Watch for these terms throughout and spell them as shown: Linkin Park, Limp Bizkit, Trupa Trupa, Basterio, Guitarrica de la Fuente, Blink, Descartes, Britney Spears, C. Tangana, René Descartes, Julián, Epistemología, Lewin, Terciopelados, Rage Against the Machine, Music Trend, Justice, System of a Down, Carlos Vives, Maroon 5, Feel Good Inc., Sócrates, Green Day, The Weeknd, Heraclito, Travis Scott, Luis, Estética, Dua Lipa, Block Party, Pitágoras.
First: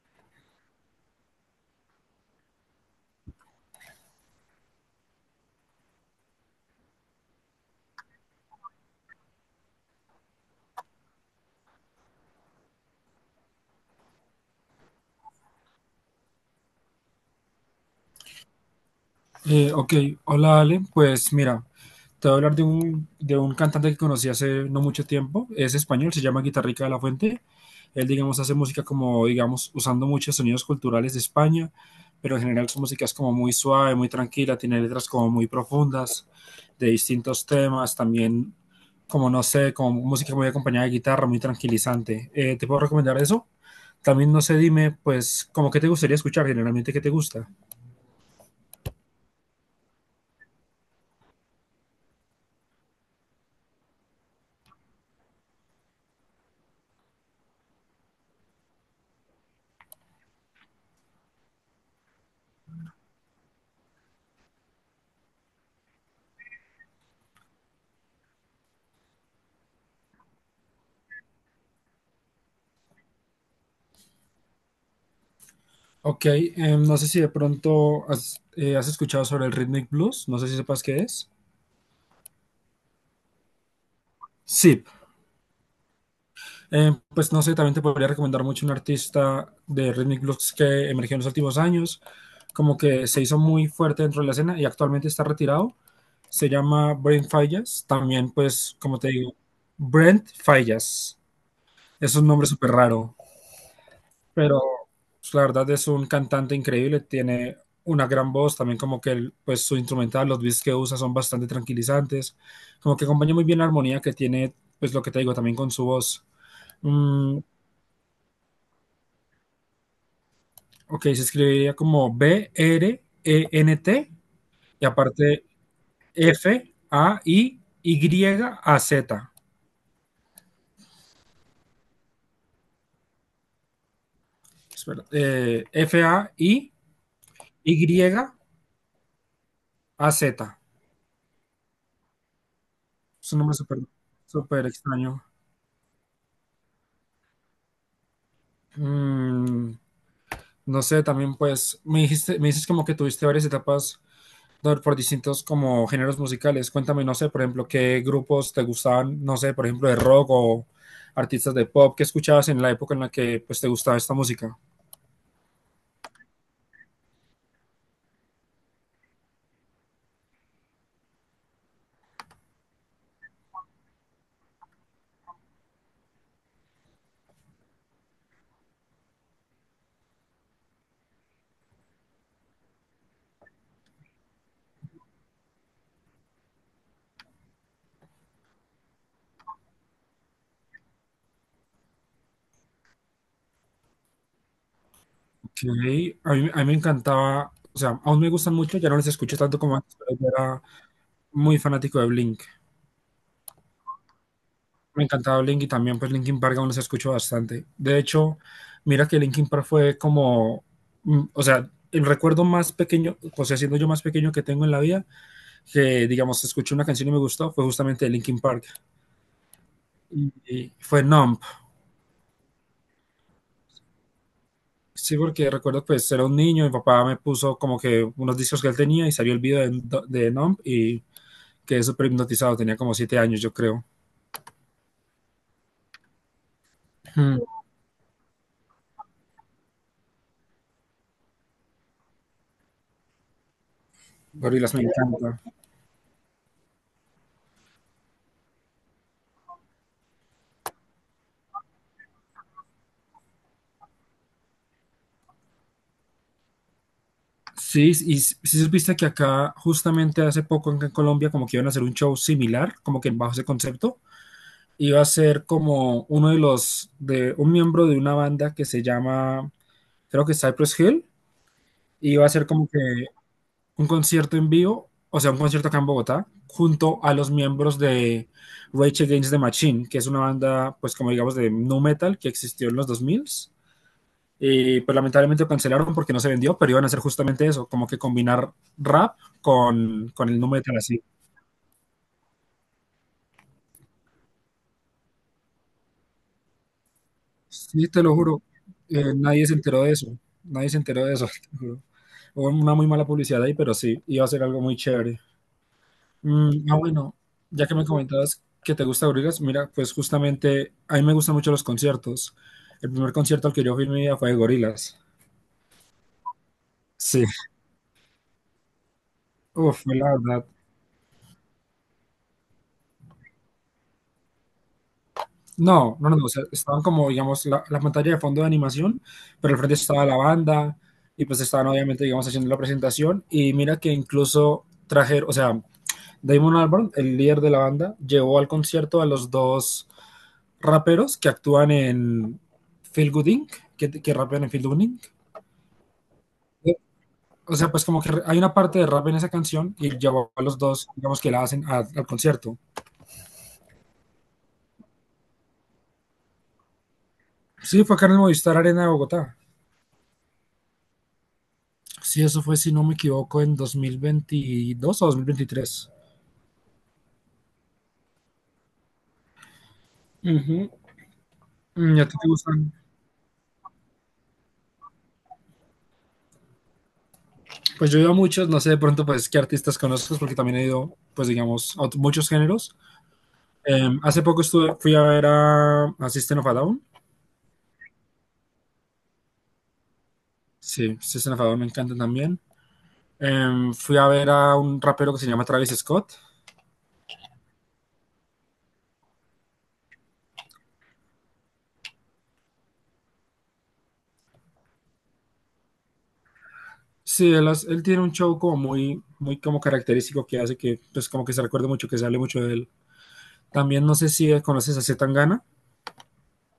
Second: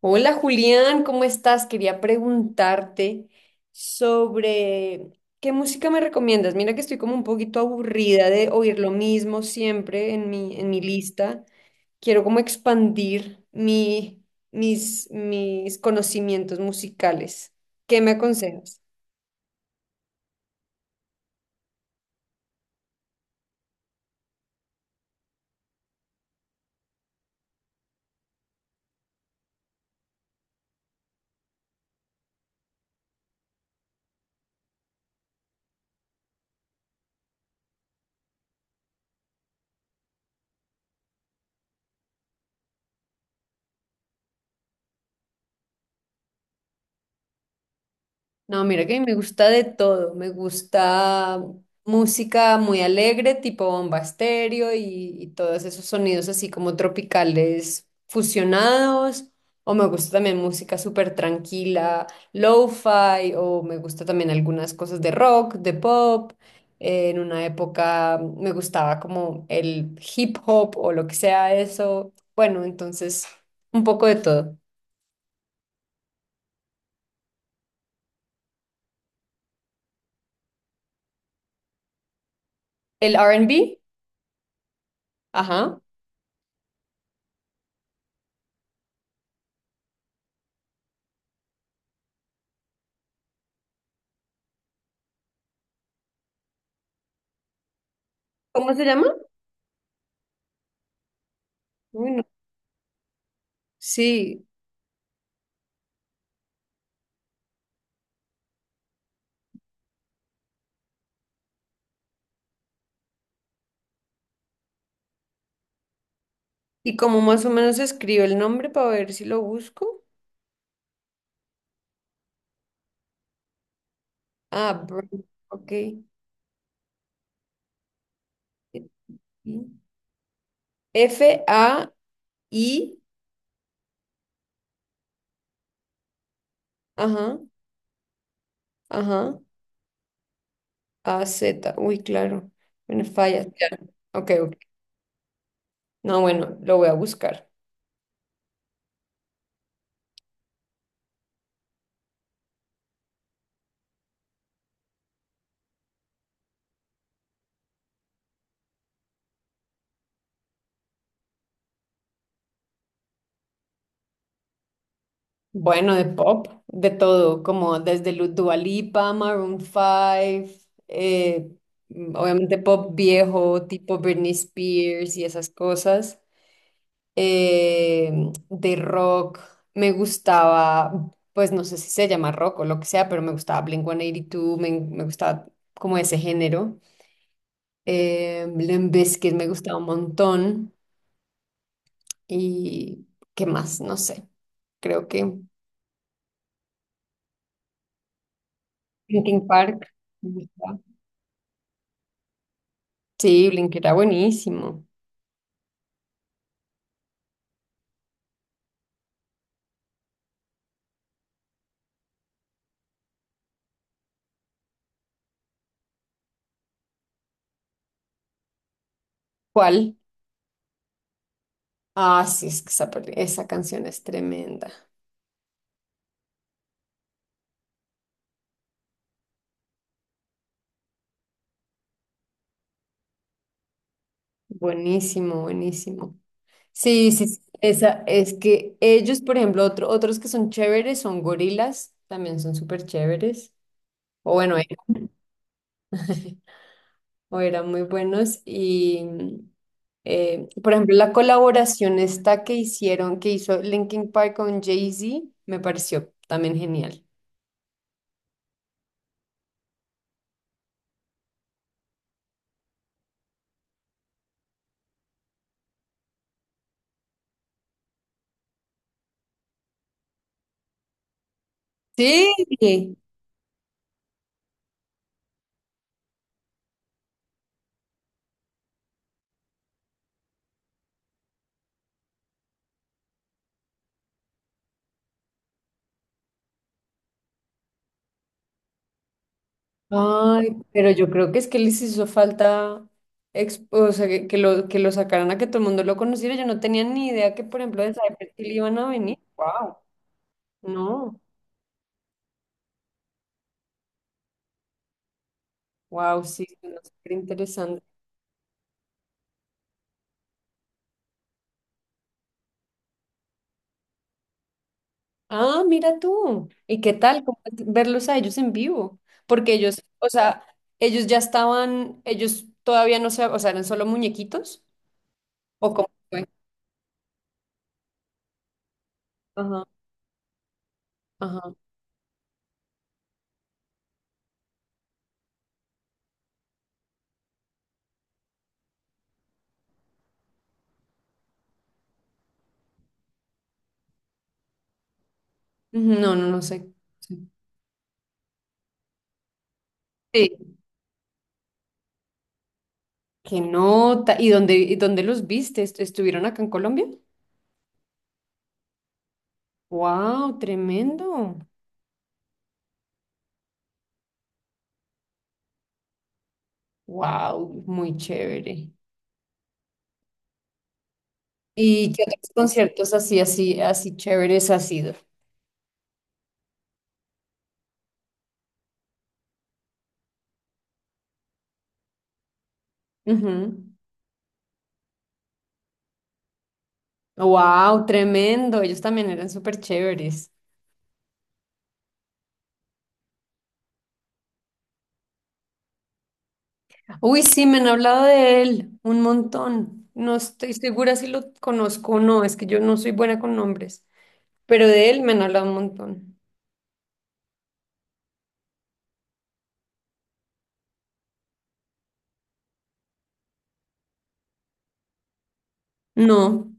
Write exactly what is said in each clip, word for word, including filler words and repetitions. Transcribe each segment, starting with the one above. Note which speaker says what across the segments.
Speaker 1: Hola Julián, ¿cómo estás? Quería preguntarte sobre qué música me recomiendas. Mira que estoy como un poquito aburrida de oír lo mismo siempre en mi, en mi lista. Quiero como expandir mi, mis, mis conocimientos musicales. ¿Qué me aconsejas?
Speaker 2: Eh, ok, hola Ale, pues mira, te voy a hablar de un, de un cantante que conocí hace no mucho tiempo. Es español, se llama Guitarrica de la Fuente. Él, digamos, hace música como, digamos, usando muchos sonidos culturales de España, pero en general su música es como muy suave, muy tranquila, tiene letras como muy profundas, de distintos temas. También, como no sé, como música muy acompañada de guitarra, muy tranquilizante. Eh, ¿te puedo recomendar eso? También no sé, dime, pues, como qué te gustaría escuchar, generalmente qué te gusta.
Speaker 1: No, mira que me gusta de todo. Me gusta música muy alegre, tipo bomba estéreo y, y todos esos sonidos así como tropicales fusionados. O me gusta también música súper tranquila, lo-fi, o me gusta también algunas cosas de rock, de pop. Eh, En una época me gustaba como el hip hop o lo que sea eso. Bueno, entonces un poco de todo.
Speaker 2: Ok. Em, no sé si de pronto has, eh, has escuchado sobre el rhythmic blues, no sé si sepas qué es.
Speaker 1: El r and b,
Speaker 2: Sí.
Speaker 1: ajá.
Speaker 2: Em, pues no sé, también te podría recomendar mucho un artista de rhythmic blues que emergió en los últimos años, como que se hizo muy fuerte dentro de la escena y actualmente está retirado. Se llama Brent Fallas. También,
Speaker 1: ¿Cómo
Speaker 2: pues
Speaker 1: se
Speaker 2: como te
Speaker 1: llama?
Speaker 2: digo, Brent Fallas, es
Speaker 1: Uy,
Speaker 2: un nombre súper raro,
Speaker 1: sí,
Speaker 2: pero pues, la verdad, es un cantante increíble. Tiene una gran voz, también como que el, pues su instrumental, los beats que usa son bastante tranquilizantes, como que acompaña muy bien la armonía que tiene, pues lo que te digo, también con su voz.
Speaker 1: y como
Speaker 2: Mm,
Speaker 1: más o menos escribo el nombre para ver si lo busco.
Speaker 2: ok, se escribiría como B-R-E-N-T
Speaker 1: Ah,
Speaker 2: y
Speaker 1: Brain,
Speaker 2: aparte
Speaker 1: ok.
Speaker 2: F-A-I-Y-A-Z.
Speaker 1: F-A-I,
Speaker 2: Espera, eh,
Speaker 1: ajá,
Speaker 2: F-A-I-Y-A-Z.
Speaker 1: ajá, A-Z. Uy, claro. Bueno,
Speaker 2: Es un
Speaker 1: falla.
Speaker 2: nombre
Speaker 1: Claro.
Speaker 2: súper
Speaker 1: Ok, ok.
Speaker 2: súper extraño.
Speaker 1: No, bueno, lo voy a buscar.
Speaker 2: Mm. No sé, también pues me dijiste, me dices como que tuviste varias etapas por, por distintos como géneros musicales. Cuéntame, no sé, por ejemplo, qué grupos te gustaban, no sé, por ejemplo, de rock o artistas de pop que escuchabas en la época en la que pues te gustaba esta música.
Speaker 1: Bueno, de pop, de todo, como desde Lu- Dua Lipa, Maroon cinco, eh, mm, obviamente pop viejo, tipo Britney Spears y esas cosas. eh, de rock. Me gustaba, pues no sé si se llama rock o lo que sea, pero me gustaba blink one eighty two, me, me gustaba como ese género. Eh, Limp Bizkit me gustaba un montón. ¿Y qué más? No sé. Creo que
Speaker 2: Ok, a mí, a mí me encantaba, o sea, aún me gustan mucho, ya no les escucho
Speaker 1: Linkin
Speaker 2: tanto como
Speaker 1: Park
Speaker 2: antes, pero yo
Speaker 1: me
Speaker 2: era
Speaker 1: gustaba.
Speaker 2: muy fanático de Blink.
Speaker 1: Sí, Blink era buenísimo.
Speaker 2: Me encantaba Blink y también pues Linkin Park aún los escucho bastante. De hecho, mira que Linkin Park fue como, mm, o sea, el recuerdo más pequeño, o sea, siendo yo más pequeño, que tengo en la vida, que digamos escuché una canción y me gustó, fue justamente de Linkin Park.
Speaker 1: ¿Cuál?
Speaker 2: Y, y fue Numb.
Speaker 1: Ah, sí, es que esa, peli- esa canción es tremenda.
Speaker 2: Sí, porque recuerdo pues era un niño, mi papá me puso como que unos discos que él tenía y salió el video de, de Numb y quedé súper hipnotizado. Tenía como siete años, yo creo.
Speaker 1: Buenísimo, buenísimo. Sí, sí,
Speaker 2: Mm.
Speaker 1: sí, esa, es que ellos, por ejemplo, otro- otros que son chéveres son gorilas, también son súper chéveres, o bueno, eh,
Speaker 2: Gorilas me encanta.
Speaker 1: o eran muy buenos. Y, eh, por ejemplo, la colaboración esta que hicieron, que hizo Linkin Park con Jay-Z, me pareció también genial.
Speaker 2: Sí, y si supiste que acá, justamente hace poco acá en Colombia, como que iban a hacer un show similar, como que bajo ese concepto, iba a ser como uno de los, de un miembro de una banda que se llama, creo que Cypress Hill, y iba a ser como que
Speaker 1: Sí,
Speaker 2: un concierto en vivo, o sea, un concierto acá en Bogotá, junto a los miembros de Rage Against the Machine, que es una banda, pues como digamos, de nu metal que existió en los dos mil. Y pues lamentablemente lo cancelaron porque no se vendió, pero iban a hacer justamente eso, como que combinar rap con, con el
Speaker 1: ay,
Speaker 2: nu metal
Speaker 1: pero
Speaker 2: así.
Speaker 1: yo creo que es que les hizo falta, ex- o sea, que, que lo, que lo sacaran a que todo el mundo lo conociera. Yo no tenía ni idea que, por ejemplo,
Speaker 2: Sí,
Speaker 1: de
Speaker 2: te lo
Speaker 1: Cypress
Speaker 2: juro,
Speaker 1: Hill iban a
Speaker 2: eh,
Speaker 1: venir.
Speaker 2: nadie se
Speaker 1: Wow.
Speaker 2: enteró de eso, nadie se enteró de
Speaker 1: No,
Speaker 2: eso, te juro. Hubo una muy mala publicidad ahí, pero sí, iba a ser algo muy chévere.
Speaker 1: wow, sí,
Speaker 2: Mm, ah,
Speaker 1: suena súper
Speaker 2: bueno, ya que
Speaker 1: interesante.
Speaker 2: me comentabas que te gusta Gorillaz, mira, pues justamente a mí me gustan mucho los conciertos. El primer concierto al que yo fui en mi vida fue de Gorillaz.
Speaker 1: Ah, mira tú. ¿Y qué tal
Speaker 2: Sí,
Speaker 1: cómo es verlos a ellos en vivo? Porque
Speaker 2: uf,
Speaker 1: ellos,
Speaker 2: fue
Speaker 1: o
Speaker 2: la
Speaker 1: sea,
Speaker 2: verdad.
Speaker 1: ellos ya estaban, ellos todavía no se, o sea, eran solo muñequitos. ¿O cómo
Speaker 2: No, no, no, no,
Speaker 1: fue?
Speaker 2: o sea, estaban como, digamos, la, la pantalla de fondo de animación, pero al
Speaker 1: Ajá,
Speaker 2: frente estaba la banda y pues
Speaker 1: ajá. Ujú,
Speaker 2: estaban obviamente, digamos, haciendo la presentación y mira que incluso trajeron, o sea, Damon Albarn, el líder de la banda, llevó al concierto a los dos raperos que actúan en Feel Good inc, que, que rapean en Feel Good inc.
Speaker 1: no, no, no sé.
Speaker 2: O sea, pues como que hay una parte de rap en esa canción y llevó a
Speaker 1: Sí.
Speaker 2: los dos, digamos, que la hacen a- al concierto.
Speaker 1: Qué nota. ¿Y dónde, y dónde los viste? ¿Est- ¿Estuvieron acá en Colombia?
Speaker 2: Sí, fue acá en el Movistar Arena de Bogotá.
Speaker 1: Wow, tremendo.
Speaker 2: Sí, eso fue, si no me equivoco, en dos mil veintidós o dos mil veintitrés.
Speaker 1: Wow, muy chévere.
Speaker 2: Ujú.
Speaker 1: ¿Y
Speaker 2: Mm, ¿y
Speaker 1: qué
Speaker 2: a ti te
Speaker 1: otros
Speaker 2: gustan?
Speaker 1: conciertos así, así, así chéveres has sido?
Speaker 2: Pues yo he ido a muchos, no sé de pronto pues qué artistas conozcas, porque también he ido, pues digamos, a ot- muchos géneros. Em, hace poco estuve, fui a ver a, a System of a Down.
Speaker 1: Wow, tremendo. Ellos también eran súper chéveres.
Speaker 2: Sí, System of a Down me encanta también. Em, fui a ver a un rapero que se llama Travis Scott.
Speaker 1: Uy, sí, me han hablado de él un montón. No estoy segura si lo conozco o no. Es que yo no soy buena con nombres. Pero de él me han hablado un montón.
Speaker 2: Sí, él, hace- él tiene un show como muy, muy como característico, que hace que, pues como que se recuerde mucho, que se hable mucho de él. También no sé si conoces a C. Tangana.
Speaker 1: No.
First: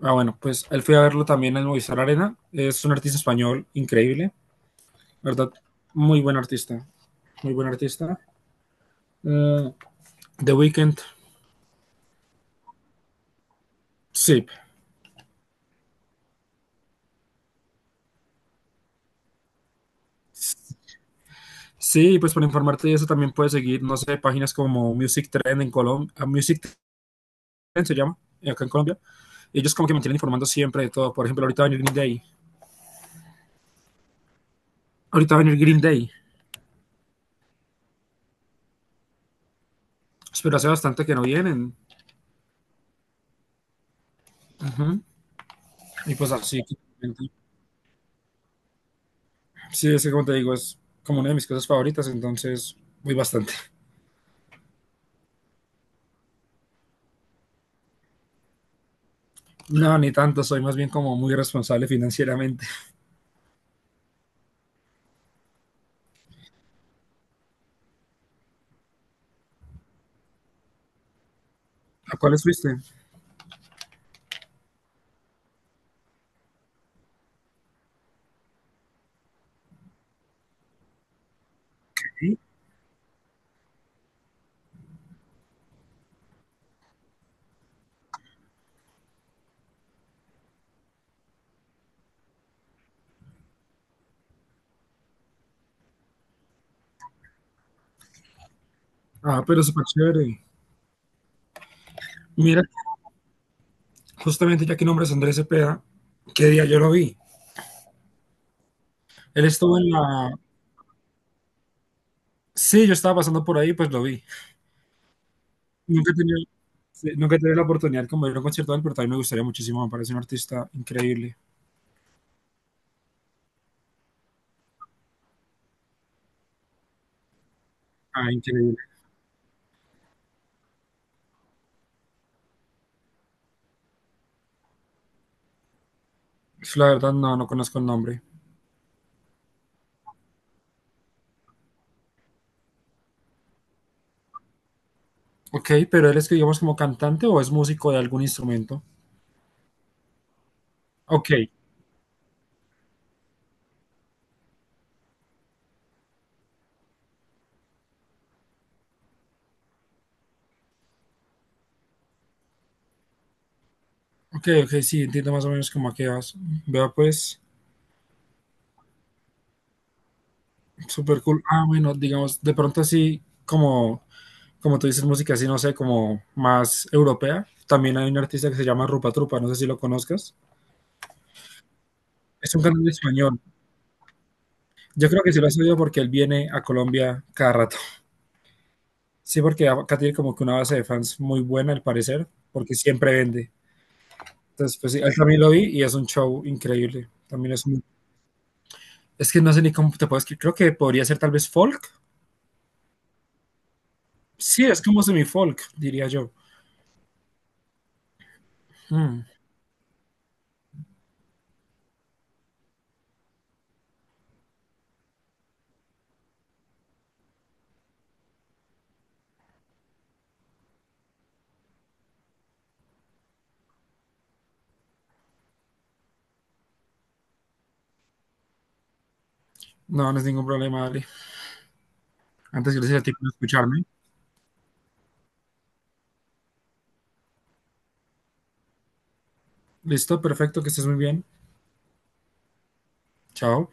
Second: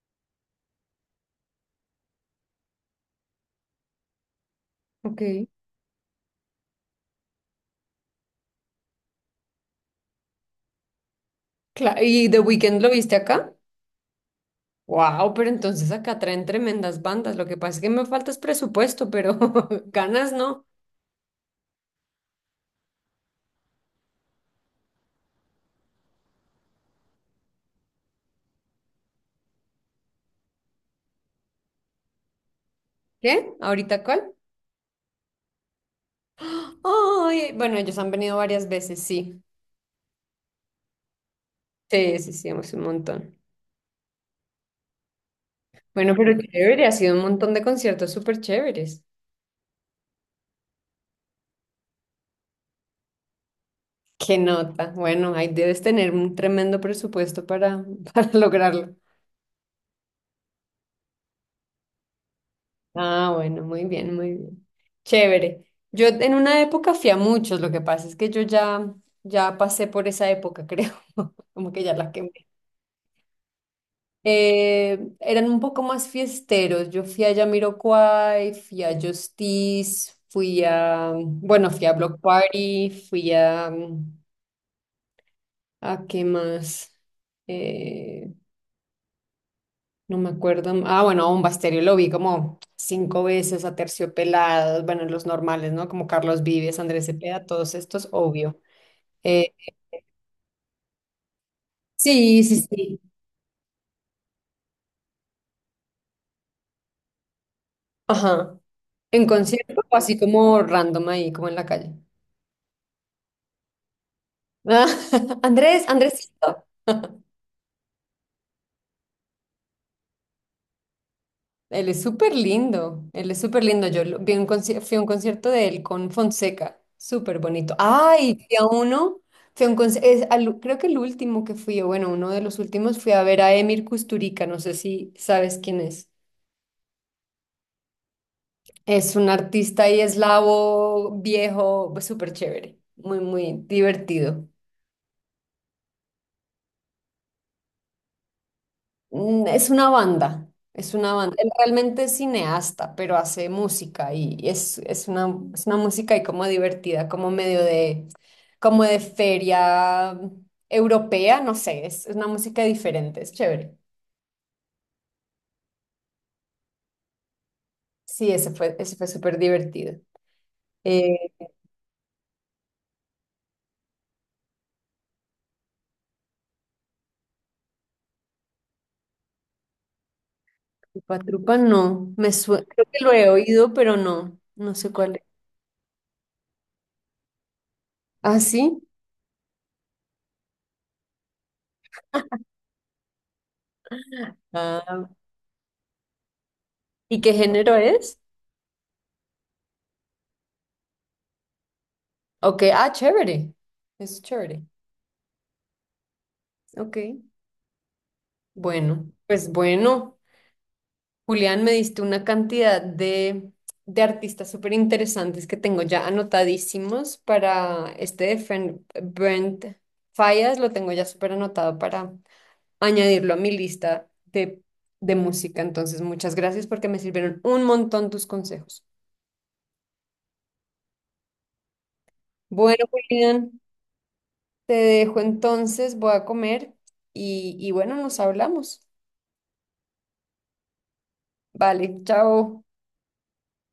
Speaker 2: Ah, bueno, pues él fui a verlo también en Movistar Arena. Es un artista español increíble,
Speaker 1: Ok.
Speaker 2: ¿verdad? Muy buen artista, muy buen artista. Eh, The Weeknd,
Speaker 1: Claro. ¿Y The Weeknd lo viste acá?
Speaker 2: sí.
Speaker 1: Wow, pero entonces acá traen tremendas bandas. Lo que pasa es que me falta es presupuesto, pero ganas no.
Speaker 2: Sí, pues para informarte de eso también puedes seguir, no sé, páginas como Music Trend en Colombia, Music Trend se llama, eh, acá en Colombia. Ellos como que me tienen informando siempre de todo. Por ejemplo, ahorita va a venir Green Day.
Speaker 1: ¿Qué? ¿Ahorita cuál?
Speaker 2: Ahorita va a venir Green Day.
Speaker 1: Ay, bueno, ellos han venido varias veces, sí.
Speaker 2: Pero hace bastante que no vienen.
Speaker 1: Sí, sí, sí, hemos ido un montón.
Speaker 2: Ujú. Y
Speaker 1: Bueno,
Speaker 2: pues
Speaker 1: pero
Speaker 2: así.
Speaker 1: chévere, ha sido un montón de conciertos súper chéveres.
Speaker 2: Sí, es que como te digo, es como una de mis cosas favoritas, entonces voy bastante.
Speaker 1: Qué nota. Bueno, ahí debes tener un tremendo presupuesto para, para lograrlo.
Speaker 2: No, ni tanto, soy más bien como muy responsable financieramente.
Speaker 1: Ah, bueno, muy bien, muy bien. Chévere. Yo en una época fui a muchos, lo que pasa es que yo ya, ya pasé por esa época, creo. Como que ya la
Speaker 2: ¿A
Speaker 1: que
Speaker 2: cuáles fuiste?
Speaker 1: Eh, eran un poco más fiesteros. Yo fui a Jamiroquai, fui a Justice, fui a, bueno, fui a Block
Speaker 2: Sí.
Speaker 1: Party, fui a, mm, ¿a qué más? Eh, no me acuerdo. Ah, bueno, a un Basterio lo vi como cinco veces, a Terciopelados, bueno, los normales, ¿no? Como Carlos Vives, Andrés Cepeda, todos estos, obvio.
Speaker 2: Ah,
Speaker 1: Eh,
Speaker 2: pero súper chévere.
Speaker 1: sí, sí,
Speaker 2: Mira,
Speaker 1: sí.
Speaker 2: justamente ya que nombres Andrés Cepeda, ¿qué día yo lo vi?
Speaker 1: Ajá. En
Speaker 2: Él estuvo
Speaker 1: concierto,
Speaker 2: en
Speaker 1: o así
Speaker 2: la...
Speaker 1: como random ahí, como en la calle.
Speaker 2: Sí, yo estaba pasando por ahí, pues lo vi.
Speaker 1: Andrés,
Speaker 2: Nunca he
Speaker 1: Andrés.
Speaker 2: tenido, sí, nunca he tenido la oportunidad como de ir a un concierto de él, pero también me gustaría muchísimo, me parece un artista increíble.
Speaker 1: Él es súper lindo, él es súper lindo. Yo lo- vi un conci- fui a un concierto de él con Fonseca, súper bonito.
Speaker 2: Ah,
Speaker 1: Ay, fui a
Speaker 2: increíble.
Speaker 1: uno, fui a un conci- es al- creo que el último que fui, o bueno, uno de los últimos, fui a ver a Emir Kusturica, no sé si sabes quién es.
Speaker 2: La verdad no, no conozco el nombre.
Speaker 1: Es un artista y eslavo, viejo, súper chévere, muy, muy divertido.
Speaker 2: Ok, pero él es que digamos como cantante o es músico de algún instrumento.
Speaker 1: Mm, Es una banda, es una
Speaker 2: Ok,
Speaker 1: banda. Él realmente es cineasta, pero hace música y y es, es una, es una música y como divertida, como medio de, como de feria europea, no sé, es, es una música diferente, es chévere.
Speaker 2: ok, ok, sí, entiendo más o menos como a qué vas. Vea pues.
Speaker 1: Sí, ese fue, ese fue súper divertido. Eh,
Speaker 2: Súper cool. Ah, bueno, digamos, de pronto así como, como tú dices, música así, no sé, como más europea. También hay un artista que se llama Rupa Trupa, no sé si lo conozcas.
Speaker 1: Trupa Trupa no, me
Speaker 2: Es un
Speaker 1: sue- creo
Speaker 2: cantante
Speaker 1: que lo he
Speaker 2: español.
Speaker 1: oído, pero no, no sé
Speaker 2: Yo
Speaker 1: cuál
Speaker 2: creo
Speaker 1: es.
Speaker 2: que sí lo has oído porque él viene a Colombia cada rato.
Speaker 1: Ah, sí.
Speaker 2: Sí, porque acá tiene como que una base de fans muy buena, al parecer, porque siempre vende. Entonces, pues sí,
Speaker 1: Ah,
Speaker 2: él también lo vi y es un show increíble.
Speaker 1: ¿y qué
Speaker 2: También es
Speaker 1: género
Speaker 2: un...
Speaker 1: es?
Speaker 2: Es que no sé ni cómo te puedes... Creo que podría ser tal vez folk.
Speaker 1: Ok, ah, chévere, es chévere,
Speaker 2: Sí, es como semi-folk, diría yo.
Speaker 1: ok. Bueno,
Speaker 2: Mm.
Speaker 1: pues bueno, Julián, me diste una cantidad de, de artistas súper interesantes que tengo ya anotadísimos para este de Fen- Brent Fallas, lo tengo ya súper anotado para añadirlo a mi lista de, de música. Entonces, muchas gracias porque me sirvieron un montón tus consejos.
Speaker 2: No, no es ningún problema, Ali. Antes,
Speaker 1: Bueno,
Speaker 2: gracias a ti por
Speaker 1: Julián,
Speaker 2: escucharme.
Speaker 1: te dejo entonces, voy a comer y, y bueno, nos hablamos.
Speaker 2: Listo, perfecto, que estés muy bien.
Speaker 1: Vale, chao.
Speaker 2: Chao.